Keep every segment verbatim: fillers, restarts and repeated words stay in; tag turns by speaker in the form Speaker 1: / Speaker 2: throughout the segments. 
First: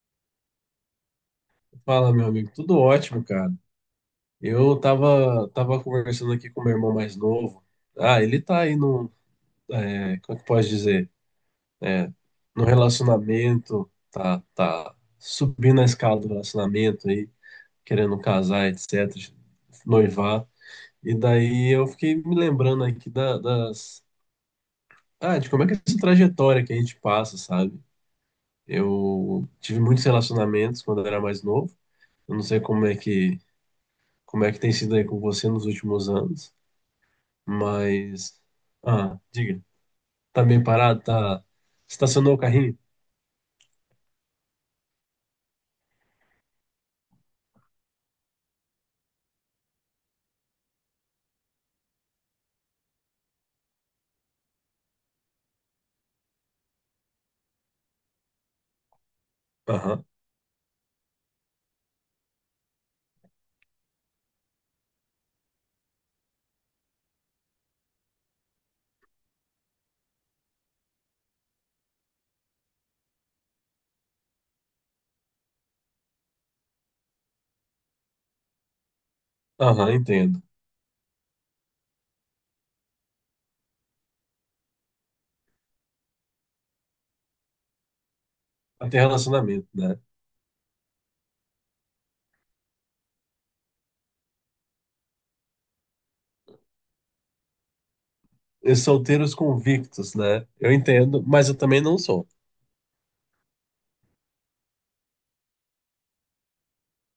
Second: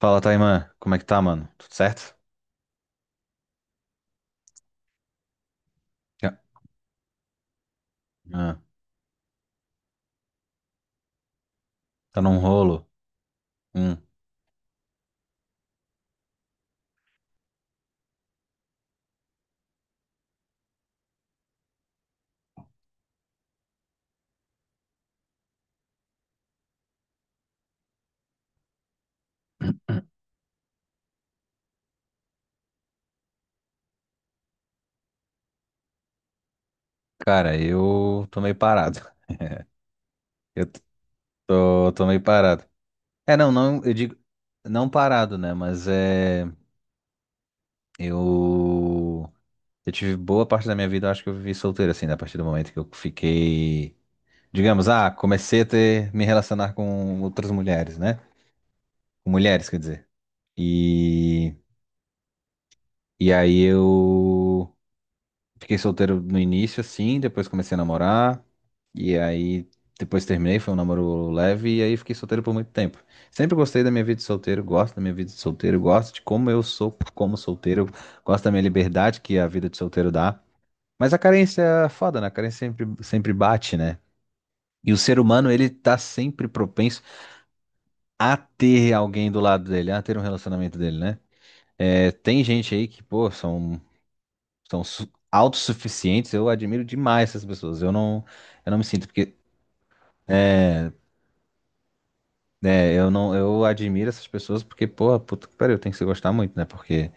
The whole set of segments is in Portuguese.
Speaker 1: Fala, Taimã. Como é que tá, mano? Tudo
Speaker 2: Fala,
Speaker 1: certo?
Speaker 2: meu amigo. Tudo ótimo, cara. Eu tava, tava
Speaker 1: Já.
Speaker 2: conversando aqui com meu irmão mais novo. Ah, ele tá
Speaker 1: Ah,
Speaker 2: aí num, é, como é que pode dizer? É,
Speaker 1: tá num
Speaker 2: no
Speaker 1: rolo?
Speaker 2: relacionamento,
Speaker 1: Hum.
Speaker 2: tá, tá subindo a escala do relacionamento aí, querendo casar, etc, noivar. E daí eu fiquei me lembrando aqui da- das, ah, de como é que é essa trajetória que a gente passa, sabe? Eu tive muitos relacionamentos quando eu era mais novo. Eu não sei como é que como é que tem sido aí com você nos últimos anos,
Speaker 1: Cara, eu tô
Speaker 2: mas.
Speaker 1: meio parado.
Speaker 2: Ah, diga. Tá meio
Speaker 1: Eu
Speaker 2: parado? Tá.
Speaker 1: tô, tô meio
Speaker 2: Estacionou o
Speaker 1: parado.
Speaker 2: carrinho?
Speaker 1: É, não, não, eu digo, não parado, né? Mas é, eu, eu tive boa parte da minha vida, eu acho que eu vivi solteiro, assim, né? A partir do momento que eu fiquei, digamos, ah, comecei a ter, me relacionar com outras mulheres, né? Com mulheres, quer
Speaker 2: Aham,
Speaker 1: dizer. E, e aí eu fiquei solteiro no início, assim, depois comecei a namorar, e aí depois terminei, foi um namoro leve, e aí fiquei solteiro por muito tempo. Sempre gostei da minha vida de solteiro, gosto da minha vida de solteiro, gosto de como eu sou como solteiro, gosto da minha liberdade que a vida de
Speaker 2: aham,
Speaker 1: solteiro dá.
Speaker 2: entendo.
Speaker 1: Mas a carência é foda, né? A carência sempre, sempre bate, né? E o ser humano, ele tá sempre propenso a ter
Speaker 2: Até
Speaker 1: alguém do lado
Speaker 2: relacionamento,
Speaker 1: dele,
Speaker 2: né?
Speaker 1: a ter um relacionamento dele, né? É, tem gente aí que, pô, são são su- autossuficientes, eu admiro demais essas pessoas. Eu não, eu
Speaker 2: E
Speaker 1: não me sinto porque
Speaker 2: solteiros convictos, né? Eu
Speaker 1: é,
Speaker 2: entendo, mas eu também não sou.
Speaker 1: é, eu não, eu admiro essas pessoas porque, porra, puta que pariu, tem que se gostar muito, né? Porque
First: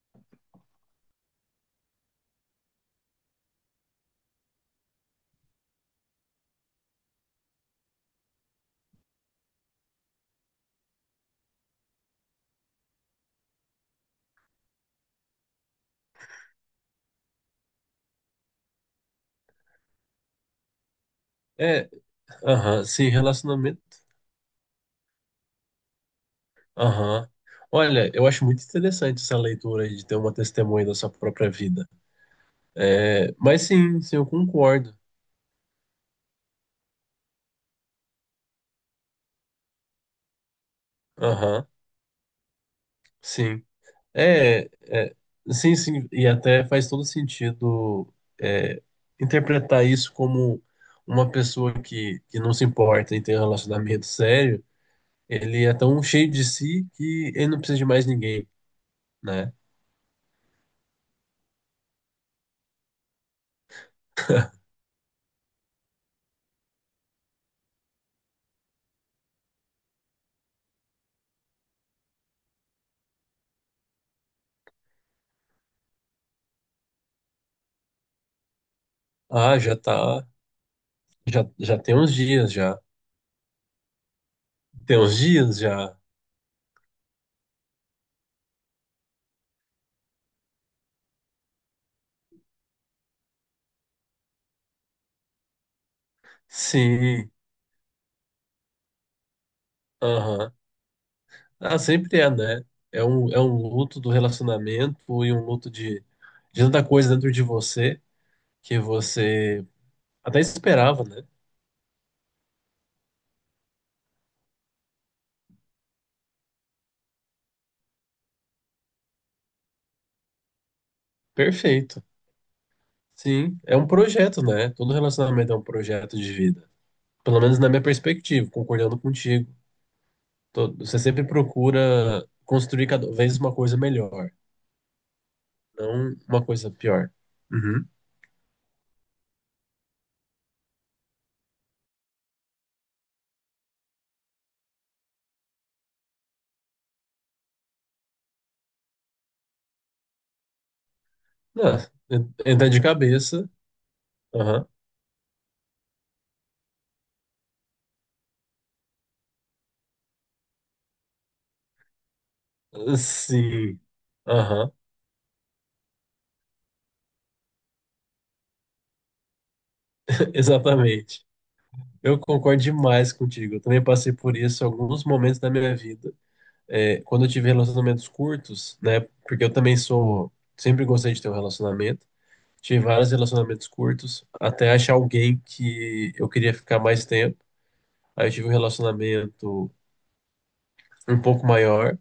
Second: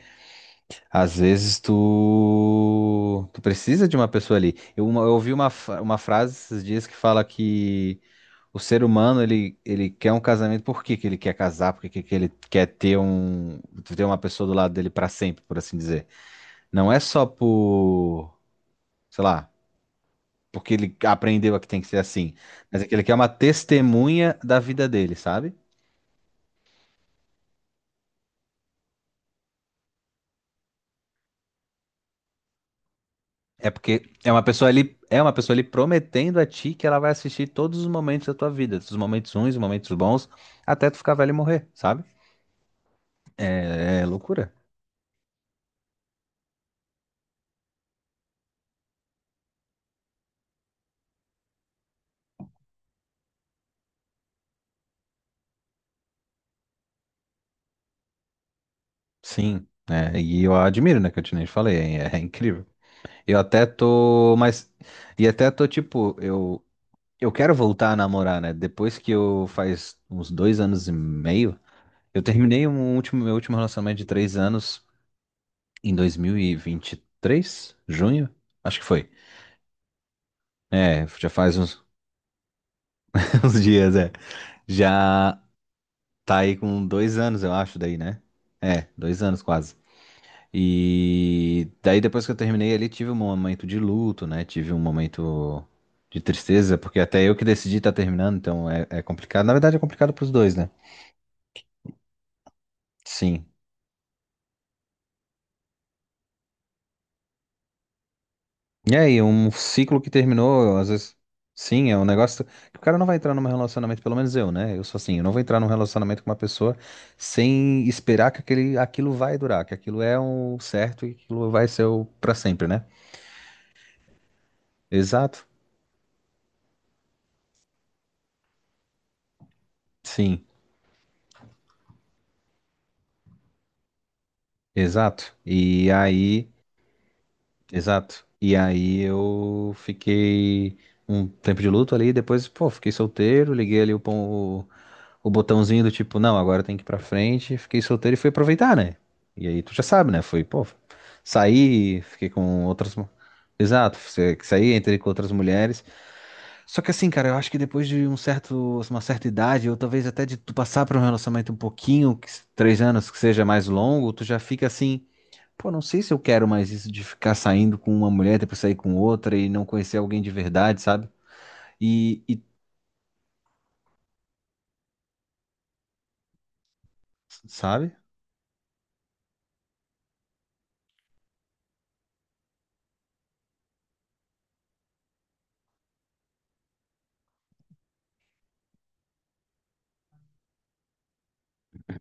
Speaker 1: às vezes tu, tu precisa de uma pessoa ali. Eu, uma- eu ouvi uma, fra- uma frase esses dias que fala que o ser humano ele, ele quer um casamento, por que que ele quer casar? Por que que que ele quer ter um ter uma pessoa do lado dele pra sempre, por assim dizer. Não é só por, sei lá, porque ele aprendeu a que tem que
Speaker 2: É,
Speaker 1: ser assim. Mas
Speaker 2: aham,
Speaker 1: aquele
Speaker 2: sim,
Speaker 1: que é uma
Speaker 2: relacionamento.
Speaker 1: testemunha da vida dele, sabe?
Speaker 2: Aham. Olha, eu acho muito interessante essa leitura aí de ter uma testemunha da sua própria vida. É, mas
Speaker 1: É
Speaker 2: sim,
Speaker 1: porque
Speaker 2: sim, eu
Speaker 1: é uma pessoa
Speaker 2: concordo.
Speaker 1: ali, é uma pessoa ali prometendo a ti que ela vai assistir todos os momentos da tua vida, os momentos ruins, os momentos bons, até tu ficar velho e morrer,
Speaker 2: Aham,
Speaker 1: sabe?
Speaker 2: sim.
Speaker 1: É, é loucura.
Speaker 2: É, é, sim, sim, e até faz todo sentido é, interpretar isso como uma pessoa que, que não se importa em ter um relacionamento sério, ele é tão cheio de si que ele não precisa de mais ninguém, né?
Speaker 1: Sim, é, e eu admiro, né, que eu te nem falei, é, é incrível. Eu até tô, mas e até tô tipo, eu eu quero voltar a namorar, né? Depois que eu faz uns dois anos e meio, eu terminei um último meu último relacionamento de três anos em dois mil e vinte e três, junho, acho que foi.
Speaker 2: Ah, já tá,
Speaker 1: É, já
Speaker 2: já,
Speaker 1: faz
Speaker 2: já
Speaker 1: uns,
Speaker 2: tem uns dias, já.
Speaker 1: uns dias, é.
Speaker 2: Tem uns
Speaker 1: Já
Speaker 2: dias, já.
Speaker 1: tá aí com dois anos, eu acho, daí, né? É, dois anos quase. E daí depois que eu terminei ali, tive um momento de luto, né? Tive um momento de tristeza, porque até
Speaker 2: Sim,
Speaker 1: eu que decidi estar terminando, então é, é complicado. Na verdade, é complicado pros
Speaker 2: aham.
Speaker 1: dois, né?
Speaker 2: Ah, sempre é, né? É um, é
Speaker 1: Sim.
Speaker 2: um luto do relacionamento e um luto de, de tanta coisa dentro de você que
Speaker 1: É, e aí, um
Speaker 2: você
Speaker 1: ciclo que
Speaker 2: até
Speaker 1: terminou, às
Speaker 2: esperava,
Speaker 1: vezes,
Speaker 2: né?
Speaker 1: sim, é um negócio que o cara não vai entrar num relacionamento, pelo menos eu, né? Eu sou assim, eu não vou entrar num relacionamento com uma pessoa sem esperar que aquele, aquilo vai durar, que aquilo é o certo e aquilo vai ser
Speaker 2: Perfeito.
Speaker 1: o pra sempre, né?
Speaker 2: Sim, é um projeto, né? Todo
Speaker 1: Exato,
Speaker 2: relacionamento é um projeto de vida. Pelo menos na minha perspectiva, concordando contigo.
Speaker 1: sim,
Speaker 2: To- Você sempre procura construir cada vez uma coisa melhor,
Speaker 1: exato. E
Speaker 2: não uma
Speaker 1: aí,
Speaker 2: coisa pior. Uhum.
Speaker 1: exato. E aí eu fiquei um tempo de luto ali, depois, pô, fiquei solteiro, liguei ali o pão, o botãozinho do tipo, não, agora tem que ir pra frente, fiquei solteiro e fui aproveitar, né? E aí tu já sabe, né? Foi, pô,
Speaker 2: Ah,
Speaker 1: saí, fiquei
Speaker 2: en-
Speaker 1: com
Speaker 2: entra de
Speaker 1: outras. mu-
Speaker 2: cabeça.
Speaker 1: Exato, você-
Speaker 2: Aham.
Speaker 1: saí, entrei com outras mulheres. Só que assim, cara, eu acho que depois de um certo, uma certa idade, ou talvez até de tu passar por um relacionamento um pouquinho, que se- três anos que seja mais
Speaker 2: Sim.
Speaker 1: longo, tu já fica
Speaker 2: Aham.
Speaker 1: assim, pô, não sei se eu quero mais isso de ficar saindo com uma mulher, depois sair com outra e não conhecer alguém de verdade, sabe?
Speaker 2: Exatamente. Eu
Speaker 1: E, e
Speaker 2: concordo demais contigo. Eu também passei por isso em alguns momentos da minha vida. É, quando eu tive
Speaker 1: sabe?
Speaker 2: relacionamentos curtos, né? Porque eu também sou. Sempre gostei de ter um relacionamento. Tive vários relacionamentos curtos, até achar alguém que eu queria ficar mais tempo. Aí eu tive um relacionamento um pouco maior,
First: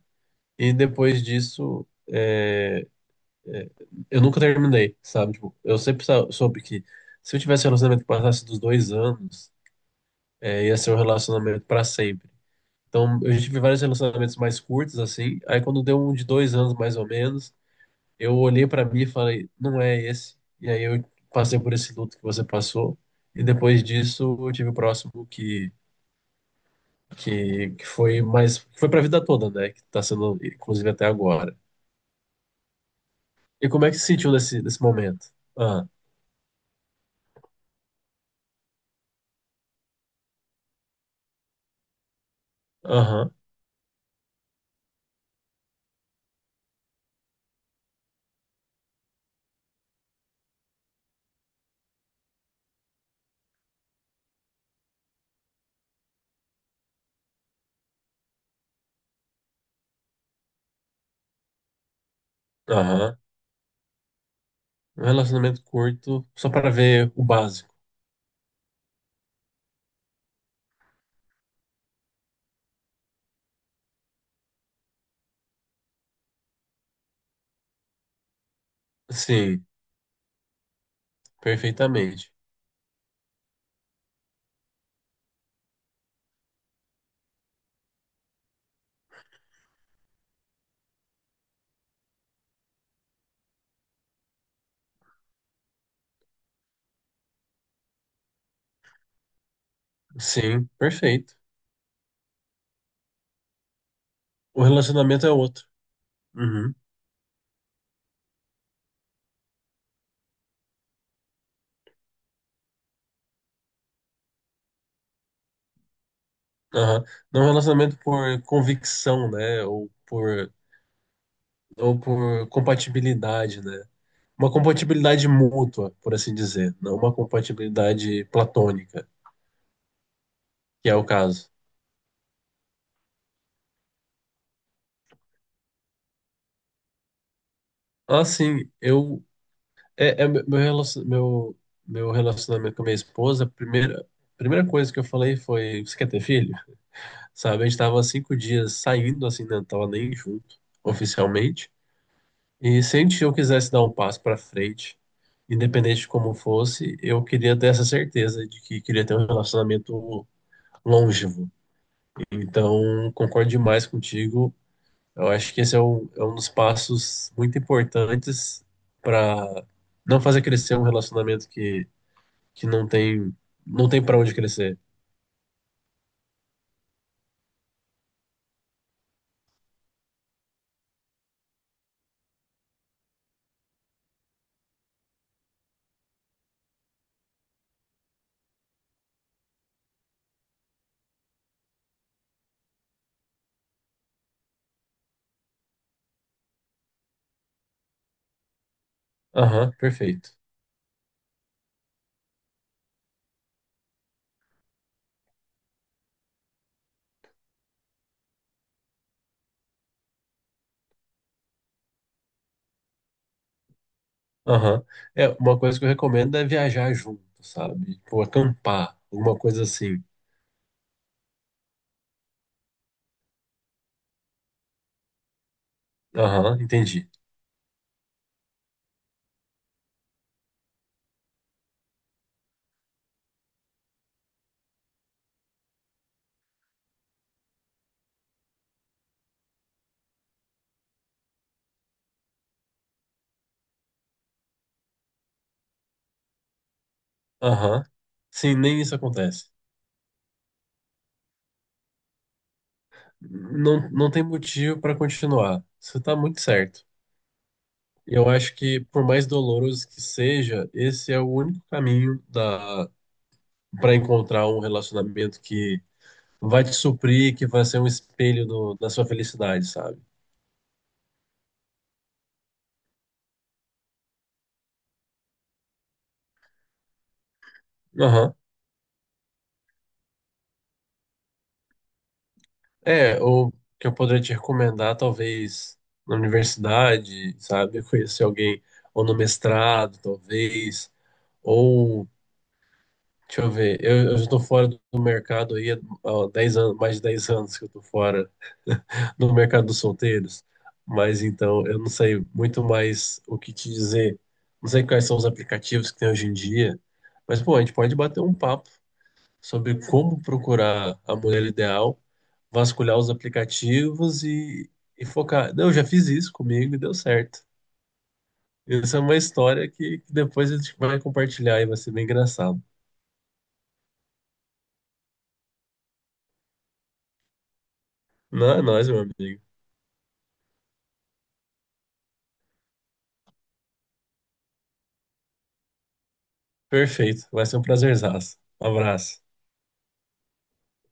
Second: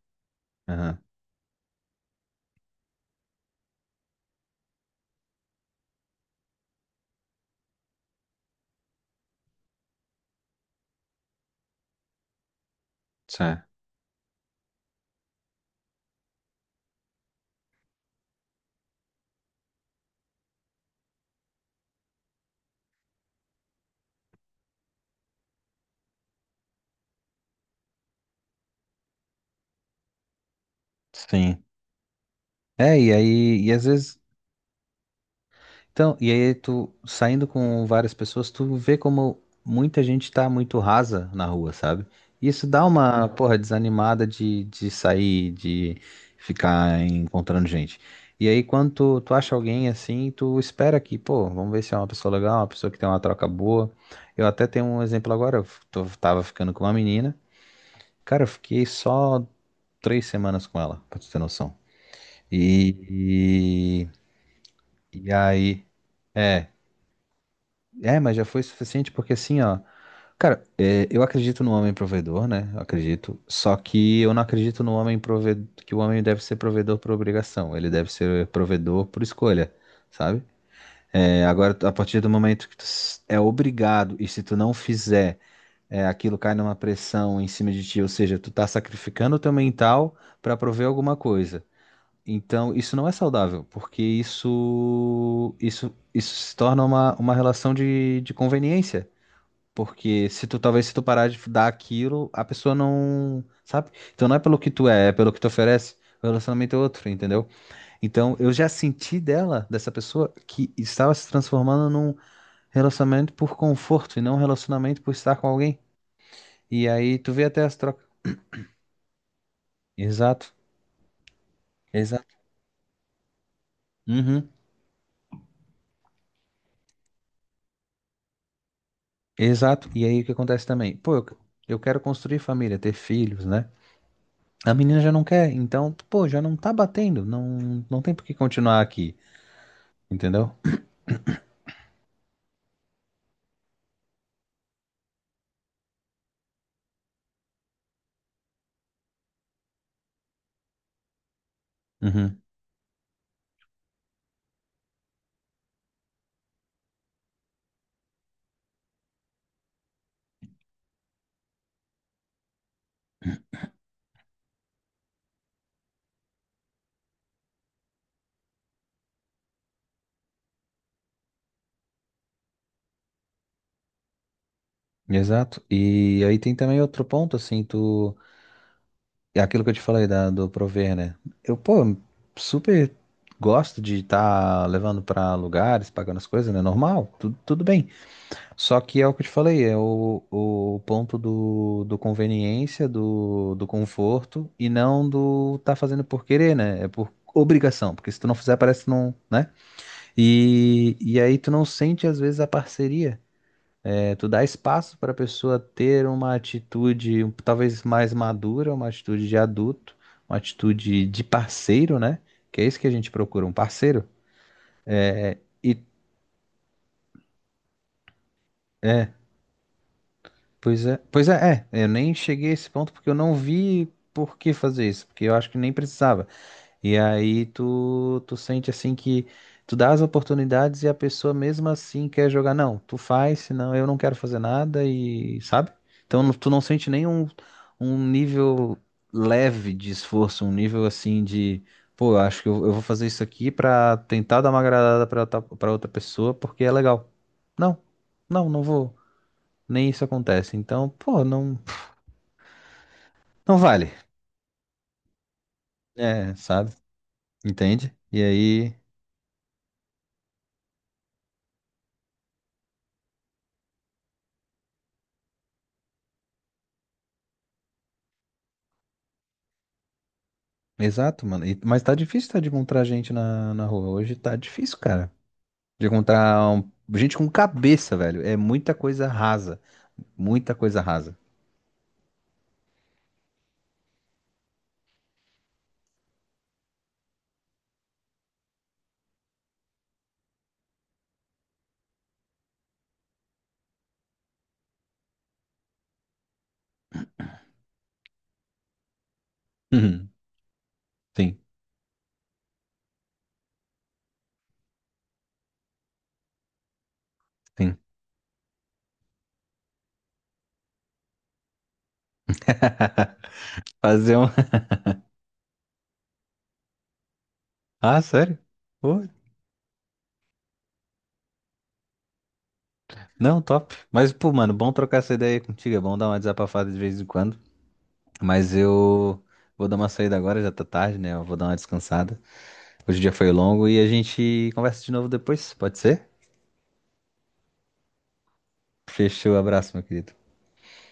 Speaker 2: e
Speaker 1: Aham,
Speaker 2: depois disso, é, eu nunca terminei, sabe? Tipo, eu sempre sa- soube que se eu tivesse um relacionamento que passasse dos dois anos, é, ia ser um relacionamento para sempre. Então, eu já tive vários relacionamentos mais curtos, assim. Aí, quando deu um de dois anos, mais ou menos, eu olhei pra mim e falei, não é esse. E aí eu passei por esse luto que você passou. E depois disso eu tive o próximo que que, que foi mais foi pra vida toda, né? Que tá sendo inclusive até agora.
Speaker 1: Sim. É, e aí,
Speaker 2: E
Speaker 1: e às
Speaker 2: como é que se
Speaker 1: vezes,
Speaker 2: sentiu nesse nesse momento? Ah,
Speaker 1: então, e aí tu saindo com várias pessoas, tu vê como muita gente tá muito rasa na rua, sabe? E isso dá uma,
Speaker 2: aham,
Speaker 1: porra, desanimada de, de, sair, de ficar encontrando gente. E aí, quando tu, tu acha alguém assim, tu espera que, pô, vamos ver se é uma pessoa legal, uma pessoa que tem uma troca boa. Eu até tenho um exemplo agora, eu f- tô- tava ficando com uma menina, cara, eu fiquei só três semanas com ela, pra tu ter noção.
Speaker 2: aham.
Speaker 1: E,
Speaker 2: Um
Speaker 1: e, e
Speaker 2: relacionamento
Speaker 1: aí.
Speaker 2: curto só
Speaker 1: É,
Speaker 2: para ver o básico.
Speaker 1: É, mas já foi suficiente porque assim, ó. Cara, é, eu acredito no homem provedor, né? Eu acredito. Só que eu não acredito no homem provedor, que o homem deve ser provedor por obrigação. Ele deve ser provedor por
Speaker 2: Sim,
Speaker 1: escolha, sabe? É, agora, a partir do
Speaker 2: perfeitamente.
Speaker 1: momento que tu s- é obrigado e se tu não fizer, é, aquilo cai numa pressão em cima de ti, ou seja, tu tá sacrificando o teu mental pra prover alguma coisa. Então, isso não é saudável, porque isso, isso, isso se torna uma, uma relação de, de conveniência. Porque se tu,
Speaker 2: Sim,
Speaker 1: talvez se tu parar
Speaker 2: perfeito.
Speaker 1: de dar aquilo, a pessoa não, sabe? Então não é pelo
Speaker 2: O
Speaker 1: que tu é, é
Speaker 2: relacionamento é
Speaker 1: pelo que tu
Speaker 2: outro.
Speaker 1: oferece. O
Speaker 2: Uhum,
Speaker 1: relacionamento é outro, entendeu? Então eu já senti dela, dessa pessoa, que estava se transformando num relacionamento por conforto e não um relacionamento por estar com alguém. E
Speaker 2: aham.
Speaker 1: aí tu
Speaker 2: Não é
Speaker 1: vê
Speaker 2: um
Speaker 1: até as
Speaker 2: relacionamento
Speaker 1: trocas.
Speaker 2: por convicção, né? Ou por
Speaker 1: Exato,
Speaker 2: ou
Speaker 1: exato.
Speaker 2: por compatibilidade, né?
Speaker 1: Uhum,
Speaker 2: Uma compatibilidade mútua, por assim dizer, não uma compatibilidade platônica,
Speaker 1: exato. E aí o que acontece
Speaker 2: que é
Speaker 1: também?
Speaker 2: o
Speaker 1: Pô, eu,
Speaker 2: caso.
Speaker 1: eu quero construir família, ter filhos, né? A menina já não quer, então, pô, já não tá batendo, não, não tem por que
Speaker 2: Assim,
Speaker 1: continuar aqui,
Speaker 2: eu é, é meu
Speaker 1: entendeu?
Speaker 2: relacion- meu meu relacionamento com a minha esposa, a primeira primeira coisa que eu falei foi, você quer ter filho? Sabe, a gente tava cinco dias saindo assim, né? Não tava nem junto oficialmente.
Speaker 1: Uhum.
Speaker 2: E se a gente- eu quisesse dar um passo para frente, independente de como fosse, eu queria ter essa certeza de que queria ter um relacionamento longevo. Então, concordo demais contigo. Eu acho que esse é, um é um dos passos muito importantes para não fazer crescer um relacionamento que, que não tem, não tem para onde crescer.
Speaker 1: Exato. E aí tem também outro ponto, assim, tu. É aquilo que eu te falei da, do prover, né? Eu, pô, super gosto de estar levando pra lugares, pagando as coisas, né? Normal, tudo, tudo bem. Só que é o que eu te falei, é o, o ponto do, do, conveniência, do, do conforto, e não do tá fazendo por querer, né? É por obrigação, porque se tu não fizer, parece que não, né?
Speaker 2: Aham, perfeito.
Speaker 1: E, e aí tu não sente, às vezes, a parceria. É, tu dá espaço para a pessoa ter uma atitude um- talvez mais madura, uma atitude de adulto, uma atitude de parceiro, né? Que é isso que a gente procura, um parceiro.
Speaker 2: Aham. É,
Speaker 1: É,
Speaker 2: uma
Speaker 1: E
Speaker 2: coisa que eu recomendo é viajar junto, sabe? Ou acampar,
Speaker 1: é,
Speaker 2: alguma coisa assim.
Speaker 1: pois é, pois é, é, eu nem cheguei a esse ponto porque eu não vi por que fazer isso, porque eu acho que nem precisava.
Speaker 2: Aham,
Speaker 1: E
Speaker 2: entendi.
Speaker 1: aí tu, tu sente assim que tu dá as oportunidades e a pessoa mesmo assim quer jogar. Não, tu faz, senão eu não quero fazer nada e sabe? Então não- tu não sente nenhum um nível leve de esforço, um nível assim de, pô, eu acho que eu, eu vou fazer isso aqui pra tentar dar uma agradada pra, outra- pra outra pessoa porque é legal. Não,
Speaker 2: Aham.
Speaker 1: não,
Speaker 2: Sim,
Speaker 1: não
Speaker 2: nem
Speaker 1: vou.
Speaker 2: isso acontece.
Speaker 1: Nem isso acontece. Então, pô, não, não
Speaker 2: Não,
Speaker 1: vale.
Speaker 2: não tem motivo para continuar. Você tá
Speaker 1: É,
Speaker 2: muito
Speaker 1: sabe?
Speaker 2: certo.
Speaker 1: Entende? E
Speaker 2: Eu acho
Speaker 1: aí.
Speaker 2: que, por mais doloroso que seja, esse é o único caminho da para encontrar um relacionamento que vai te suprir, que vai ser um espelho do- da sua felicidade, sabe?
Speaker 1: Exato, mano. E- mas tá difícil tá, de encontrar gente na, na rua. Hoje tá difícil, cara. De encontrar um- gente com cabeça, velho.
Speaker 2: Aham.
Speaker 1: É muita coisa rasa. Muita coisa rasa.
Speaker 2: É, ou que eu poderia te recomendar, talvez, na universidade, sabe? Conhecer alguém, ou no mestrado, talvez, ou, deixa eu ver, eu, eu já tô fora do mercado aí há ó, dez anos, mais de dez anos que eu tô fora no mercado dos
Speaker 1: Uhum.
Speaker 2: solteiros, mas
Speaker 1: Sim,
Speaker 2: então eu não sei muito mais o que te dizer. Não sei quais são os aplicativos que tem hoje em dia, mas pô, a gente
Speaker 1: sim.
Speaker 2: pode bater um papo sobre como procurar a mulher ideal, vasculhar os
Speaker 1: Fazer
Speaker 2: aplicativos
Speaker 1: um.
Speaker 2: e, e focar. Não, eu já fiz isso comigo e deu certo.
Speaker 1: Ah, sério?
Speaker 2: Essa é
Speaker 1: Pô,
Speaker 2: uma história que, que depois a gente vai compartilhar e vai ser bem engraçado.
Speaker 1: não, top. Mas, pô, mano, bom trocar essa ideia aí contigo. É bom dar uma desabafada de vez em quando.
Speaker 2: Não
Speaker 1: Mas
Speaker 2: é nóis, meu
Speaker 1: eu
Speaker 2: amigo.
Speaker 1: vou dar uma saída agora, já tá tarde, né? Eu vou dar uma descansada. Hoje o dia foi longo e a gente conversa de novo depois, pode ser?
Speaker 2: Perfeito. Vai ser um prazerzaço. Um abraço.
Speaker 1: Fechou, abraço, meu querido.